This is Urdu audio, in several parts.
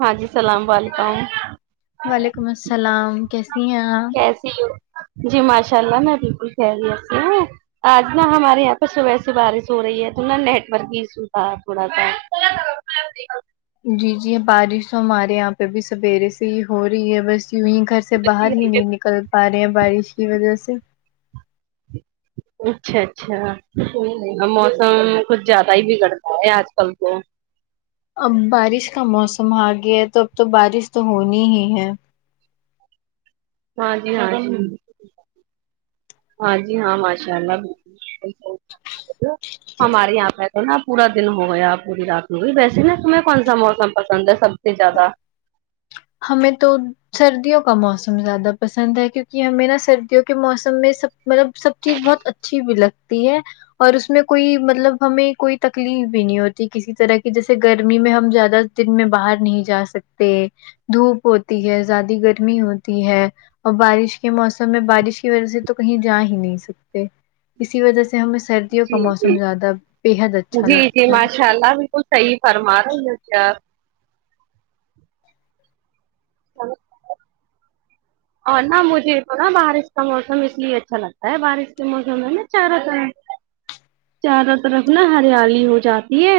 ہاں جی اسلام وعلیکم وعلیکم السلام کیسی ہیں اپ ایسی ہو جی ماشاء اللہ میں بالکل خیریت سے ہو آج نہ ہمارے یہاں پہ صبح سے بارش ہو رہی ہے تو نہا نیٹ ورک ایشو تھا تھوڑا سا جی جی بارش تو ہمارے یہاں پہ بھی سویرے سے ہی ہو رہی ہے بس یوں ہی گھر سے باہر ہی نہیں نکل پا رہے ہیں بارش کی وجہ سے اچھا اچھا موسم کچھ زیادہ ہی بگڑتا ہے آج کل تو اب بارش کا موسم آ گیا تو اب تو بارش تو ہونی ہی ہے ہاں جی ہاں جی ہاں جی ہاں ماشاء اللہ بالکل ہمارے یہاں پہ نا پورا دن ہو گیا پوری رات میں ہوئی ویسے نا تمہیں کون سا موسم پسند ہے سب سے زیادہ ہمیں تو سردیوں کا موسم زیادہ پسند ہے کیونکہ ہمیں نا سردیوں کے موسم میں سب مطلب سب چیز بہت اچھا اچھی بھی لگتی ہے اور اس میں کوئی مطلب ہمیں کوئی تکلیف بھی نہیں ہوتی کسی طرح کی جیسے گرمی میں ہم زیادہ دن میں باہر نہیں جا سکتے دھوپ ہوتی ہے زیادہ گرمی ہوتی ہے اور بارش کے موسم میں بارش کی وجہ سے تو کہیں جا ہی نہیں سکتے اسی وجہ سے ہمیں سردیوں کا جی موسم جی زیادہ بےحد اچھا لگتا ہے [unintelligible] وہ صحیح فرمار ہو ہو کیا ہیلو اور نہ مجھے تو نا بارش کا موسم اس لیے اچھا لگتا ہے بارش کے موسم میں نہ چاروںتے چاروں طرف نا ہریالی ہو جاتی ہے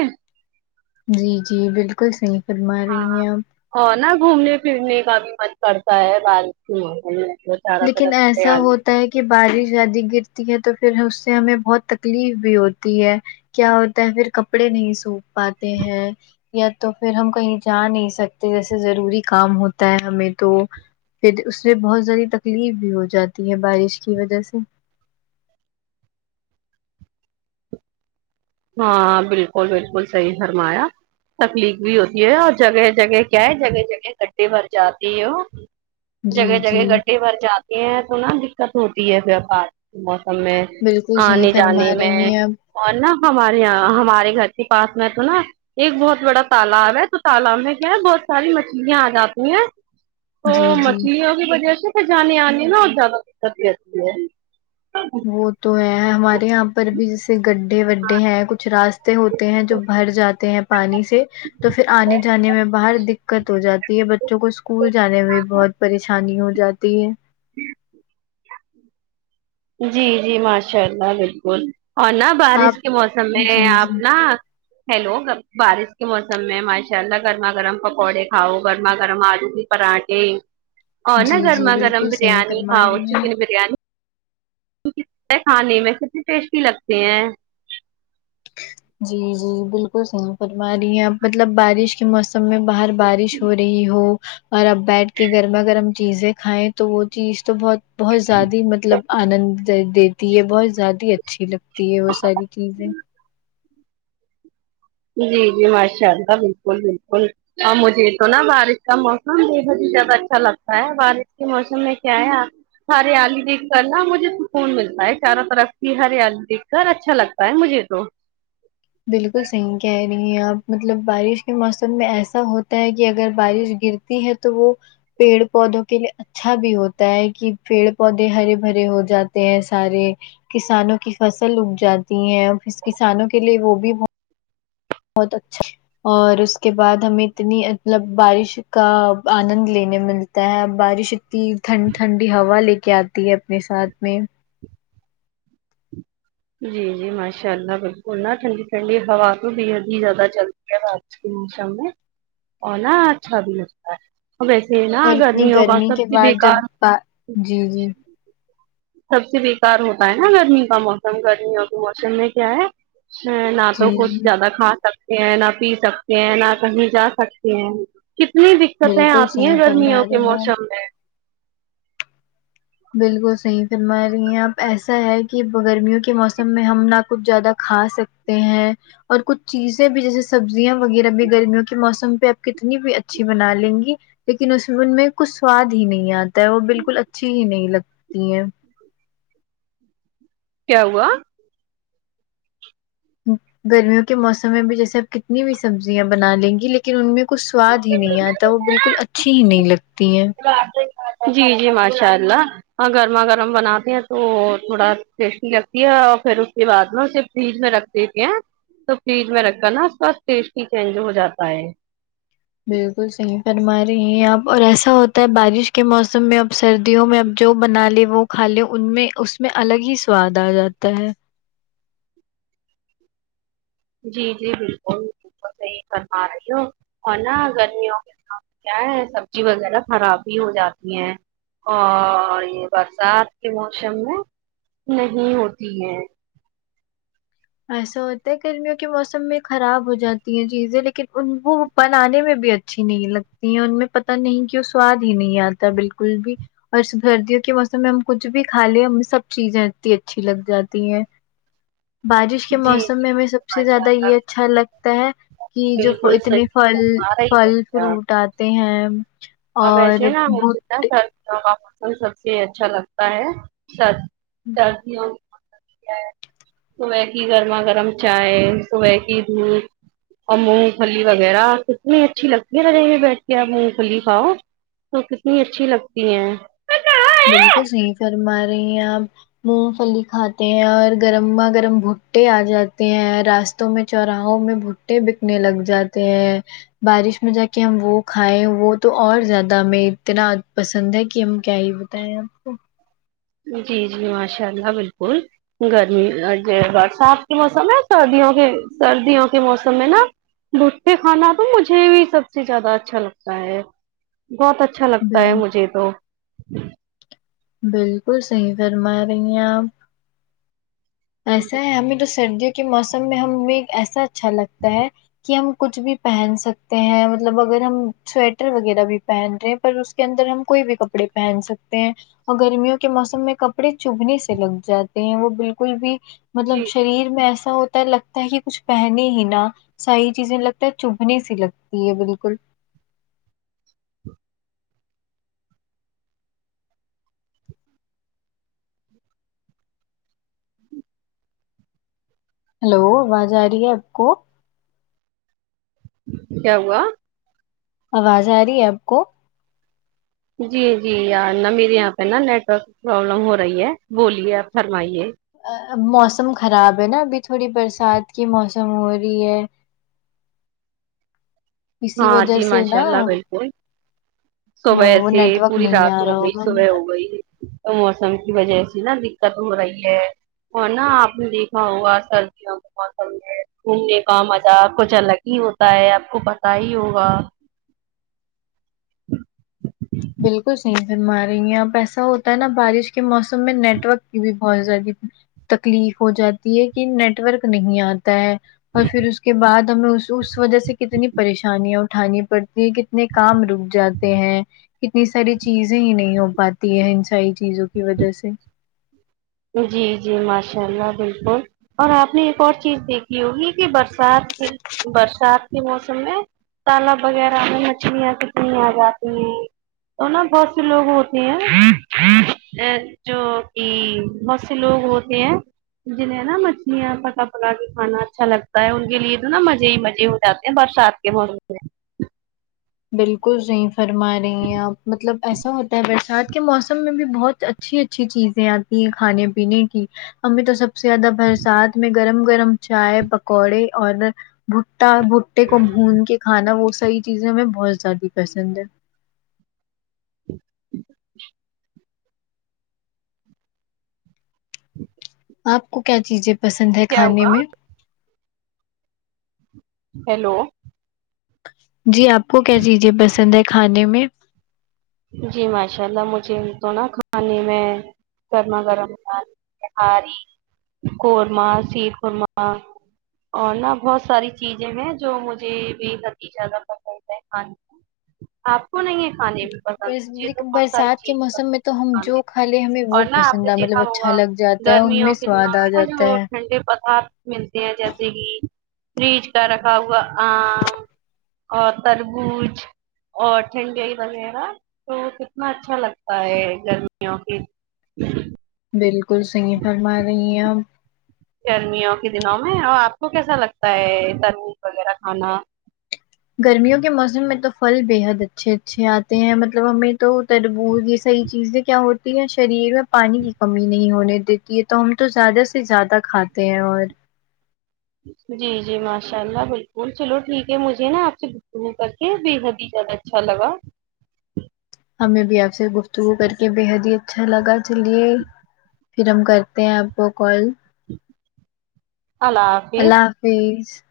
جی جی بالکل صحیح فرما ہاں رہی ہیں آپ اور نا گھومنے پھرنے کا بھی من کرتا ہے بارش کے موسم میں سارا لیکن طرح ایسا تیار ہوتا ہے کہ بارش زیادہ گرتی ہے تو پھر اس سے ہمیں بہت تکلیف بھی ہوتی ہے کیا ہوتا ہے پھر کپڑے نہیں سوکھ پاتے ہیں یا تو پھر ہم کہیں جا نہیں سکتے جیسے ضروری کام ہوتا ہے ہمیں تو پھر اس سے بہت ذری تکلیف بھی ہو جاتی ہے بارش کی وجہ سے ہاں بالکل بالکل صحیح فرمایا تکلیف بھی ہوتی ہے اور جگہ جگہ کیا ہے جگہ جگہ گڈھے بھر جاتی ہے ہو جی جگہ جی جگہ گڈھے بھر جاتے ہیں تو نا دکت ہوتی ہےار کے موسم میں بالکل صحیح آنے فرما جانے میں رہی ہیں آپ اور نا ہمارے یہاں ہمارے گھر کے پاس میں تو نا ایک بہت بڑا تالاب ہے تو تالاب میں کیا ہے بہت ساری مچھلیاں آ جاتی ہیں تو جی جی مچھلیوں کی وجہ سے پھر جانے آنے نا اور زیادہ دقتتی ہے وہ تو ہے ہمارے یہاں پر بھی جیسے گڈھے وڈے ہیں کچھ راستے ہوتے ہیں جو بھر جاتے ہیں پانی سے تو پھر آنے جانے میں باہر دکات ہو جاتی ہے بچوں کو اسکول جانے میں بہت پریشانی ہو جاتی ہے جی جی ماشاء اللہ بالکل اورنا آپ بارش کے موسم میں جی آپ جی نا ہیلو بارش کے موسم میں ماشاء اللہ گرما گرم پکوڑے کھاؤ گرما گرم آلو بھی پراٹھے اور نا جی جی گرما گرم بالکل صحیح بریانی فرما کھاؤ رہی ہیں چکن بریانی ک کھانے میں کتنے ٹیسٹی لگتے ہیں جی جی بالکل صحیح فرما رہی ہیں اب مطلب بارش کے موسم میں باہر بارش ہو رہی ہو اور اپ بیٹھ کے گرما گرم چیزیں کھائیں تو وہ چیز تو بہت بہت ذیاد مطلب آنند دیتی ہے بہت ذیاد اچھی لگتی ہے وہ ساری چیزیں جی جی ماشاء اللہ بالکل بالکل اور مجھے تو نا بارش کا موسم بےحد ہی زیادہ اچھا لگتا ہے بارش کے موسم میں کیا ہے آپ ہریالی دیکھ کر نا مجھے سکون ملتا ہے چاروں طرف کی ہریالی دیکھ کر اچھا لگتا ہے مجھے تو بالکل صحیح کہہ رہی ہیں آپ مطلب بارش کے موسم میں ایسا ہوتا ہے کہ اگر بارش گر تی ہے تو وہ پیڑ پودوں کے لیے اچھا بھی ہوتا ہے کہ پیڑ پودے ہرے بھرے ہو جاتے ہیں سارے کسانوں کی فصل اگ جاتی ہیں کسانوں کے لیے وہ بھی بہت اچھا اور اس کے بعد ہمیں اتنی مطلب بارش کا آنند لینے مل تا ہے بارش اتی ٹھنڈ ٹھنڈی ہوا لے کے آتی ہے اپنے ساتھ میں جی جی ماشاء اللہ بالکل نا ٹھنڈی ٹھنڈی ہوا بے حد ہی زیادہ چلتی ہےرات کو کے موسم میں ہونا اچھا دن ہوتا ہے ویسے ہے نا اور اتنی گرمیوں کا گرمی سب کے سے بعد جب بےکار جی جی سب سے بیکار ہوتا ہے نا گرمی کا موسم گرمیوں کے موسم میں کیا ہے ہے نہ تو جی کچھ جی زیادہ کھا سک سکتے ہیں نہ پی سکتے ہیں نہ کہیں جا سکتے ہیں کتنی دقتیں بالکل آتی صحیح ہیں فرما گرمیوں کے رہی ہیں موسم آپ میں بالکل صحیح فرما رہی ہیں آپ ایسا ہے کہ گرمیوں کے موسم میں ہم نہ کچھ زیادہ کھا سکتے ہیں اور کچھ چیزیں بھی جیسے سبزیاں وغیرہ بھی گرمیوں کے موسم پہ آپ کتنی بھی اچھی بنا لیں گی لیکن اس میں ان میں کچھ سواد ہی نہیں آتا ہے وہ بالکل اچھی ہی نہیں لگتی ہیں کیا ہوا گرمیوں کے موسم میں بھی جیسے آپ کتنی بھی سبزیاں بنا لیں گی لیک لیکن ان میں کچھ سواد ہی نہیں آتا وہ بالکل اچھی ہی نہیں لگتی ہیں جی جی ماشاء اللہ گرما گرم بناتے ہیں تو تھوڑا ٹیسٹی لگتی ہے اور پھر اس کے بعد نا اسے فریج میں رکھ دیتے ہیں تو فریج میں رکھ کر نا اس کا ٹیسٹ ہی چینج ہو جاتا ہے بالکل صحیح فرما رہی ہیں آپ اور ایسا ہوتا ہے بارش کے موسم میں اب سردیوں میں اب جو بنا لئے وہ کھا لئے ان میں اس میں الگ ہی سواد آ جاتا ہے جی جی بالکل صحیح فر ما رہی ہو اور نا گرمیوں کے کیا ہے سبزی وغیرہ خراب ہی ہو جاتی ہیں اور یہ برسات کے موسم میں نہیں ہوتی ہیں ایسا ہوتا ہے گرمیوں کے موسم میں خراب ہو جاتی ہیں چیزیں لیکن ان وہ بنانے میں بھی اچ اچھی نہیں لگتی ہیں ان میں پتہ نہیں کہ وہ سواد ہی نہیں آتا بالکل بھی اور سردیوں کے موسم میں ہم کچھ بھی کھا لیں ہم سب چیزیں اتی اچھی لگ جاتی ہیں بارش کے جی جی موسم میں ہمیں سب سے ماشاء زیادہ اللہ یہ اچھا لگتا ہے کہ جو بالکل اتنے صحیح فل فرما رہی ہو فل فروٹ آتے ہیں اب ایس اور نا ہوتا ہے بھٹ سب کا موسم سب سے اچھا لگتا ہے سر سردیوں صبح کی گرما گرم چائے صبح کی دھوپ اور مونگ پھلی وغیرہ کتنی اچھی لگتی ہے رگے ہو بیٹھ کے مونگ پھلی کھاؤ تو کتنی اچھی لگتی ہیں بالکل صحیح فرما رہی ہیں آپ مونگ فلی کھاتے ہیں اور گرما گرم بھٹے آ جاتے ہیں راست توں میں چوراہوں میں بھٹے بکنے لگ جاتے ہیں بارش میں جا کے ہم وہ کھائیں وہ تو اور زیادہ ہمیں اتنا پسند ہے کہ ہم کیا ہی تو جی جی ماشاء اللہ بالکل گرمی اگی برسات کے موسم میں سردیوں کے سردیوں کے موسم میں نا بٹے کھانا تو مجھے بھی سب سے زیادہ اچھا لگتا ہے بہت اچ اچھا لگتا ہے بال مجھے تو بالکل صحیح فرما رہی ہیں آپ ایسا ہے ہمیں تو سردیوں کے موسم میں ہمیں ایسا اچھا لگتا ہے کہ ہم کچھ بھی پہن سکتے ہیں مطلب اگر ہم سویٹر وغیرہ بھی پہن تے ہیں پر اس کے اندر ہم کوئی بھی کپڑے پہن سکتے ہیں اور گرمیوں کے موسم میں کپڑے چبھنے سے لگ جاتے ہیں وہ بالکل بھی مطلب جی شریر میں ایسا ہوتا لگتا ہے کہ کچھ پہنے ہی نا ساری چیزیں لگتا ہے چبھنے سی لگتی ہے بالکل ہلو آواز آ رہی ہے آپ کو کیا ہوا آواز آ رہی ہے آپ کو جی جی یاں نہ میرے یہاں پہ نا نیٹ ورک پرابلم ہو رہی ہے بولیے آپ فرمائیے ا موسم خراب ہے نا ابھی تھوڑی برسات کی موسم ہو رہی ہے اسی ہاں وجہ جی سے ماشاء نا اللہ بالکل صوبے وہ سے نیٹ ئ ورک پوری نہیں رات آ ہو رہا گئی ہوگا صبے ہو موبائل گئی موسم کی وجے سے نا دکت ہو رہی ہے اور نا آپ نے دیکھا ہوگا سردیوں کے موسم میں گھومنے کا مزہ کچھ الگ یھی ہوتا ہے آپ کو پتا ہی ہوگا بالکل صحیح فرما رہی ہیں اپ ایسا ہوتا ہے نا بارش کے موسم میں نیٹ ورک کی بھی بہت زیادہ تکلیف ہو جاتی ہے کہ نیٹورک نہیں آ تا ہے اور فیر اس کے بعد ہمیں اس اس وجہ سے کتنی پریشانیاں اٹھانی پڑتی ہے کت نے کام رک جاتے ہیں کتنی ساری چیزیں ہی نہیں ہو پاتی ہے ان ساری چیزوں کی وجے سے جی جی ماشاء اللہ بالکل اور آپ نے ایک اور چیز دیکھی ہوگی کی برسات کے برسات کے موسم میں تالاب وغیرہ میں مچھلیاں کتنی آجاتی ہیں تو نا بہت سے لوگ ہوتے ہیں جو کی بہت سے لوگ ہوتے ہیں جنہیں نا مچلیاں پکا پکا کے کھانا اچھا لگتا ہے ان کے لیے تو نا ماجے ہی ماجے ہو جاتے ہیں برسات کے موسم میں بالکل صحیح فرما رہی ہیں آپ مطلب ایسا ہوتا ہے برسات کے موسم میں بھی بہت اچھی اچھی چیزیں آتی ہیں کھانے پینے کی ہمیں تو سب سے زیادہ برسات میں گرم گرم چائے پکوڑے اور بھٹا بھٹٹے کو بھون کے کھانا وہ ساری چیزیں ہمیں بہت زیادہ پسند ہے آپ کو کیا چیجیں پسند ہے کیا کھانے ہوا میں ہیلو جی آپ کو کیا چیجیں پسند ہے کھانے میں جی ماشاء اللہ مجھے تو نا کھانے میں گرما گرم نہاری کرما شیرخرما اور نہ بہت ساری چیزیں ہیں جو مجھے بےحد ہی زیادہ پسند ہے کھانےمیں آپ کو نہیں ہے کھانے میں پسند مجھے تو لیکن بہت ساری برسات کے چیز موسم میں پسند تو ہے ہم کھانے جو کھا لے ہمیں وہ اور نا آپ پسند نے آ مطلب دیکھا اچھا ہوگا لگ جاتا ہے ان گرمیوں میں کے سواد دنوں آ میں نا جاتا جو ہے ٹھنڈے پدارت ملتے ہیں جیسے کی فریج کا رکھا ہوا آم اور تربوج اور ٹھنڈائی وغیرہ تو کتنا اچھا لگتا ہے گرمیوں کی بالکل صحیح فرما رہی ہیں آپ گرمیوں کے دنوں میں اور آپ کو کیسا لگتا ہے تربوز وغیرہ کھانا گرمیوں کے موسم میں تو فل بے حد اچھے اچھے آتے ہیں مطلب ہمیں تو تربوز یے صحی چیزیں کیا ہوتی ہے شریر میں پانی کی کمی نہیں ہونے دیت تی یے تو ہم تو زیادہ سے زیادہ کھاتے ہیں اور جی جی ماشاء اللہ بالکل چلو ٹھیک ہے مجھے نا آپ سے گف تگو کر کے بے حد ہی ذیادہ اچھا لگا ہمیں بھی آپ سے گفتگو کر کے بےحد ہی اچھا لگا چلیے پھر ہم کرتے ہیں آپ کو کال اللہ حافظ [unintelligible]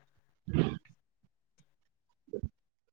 ج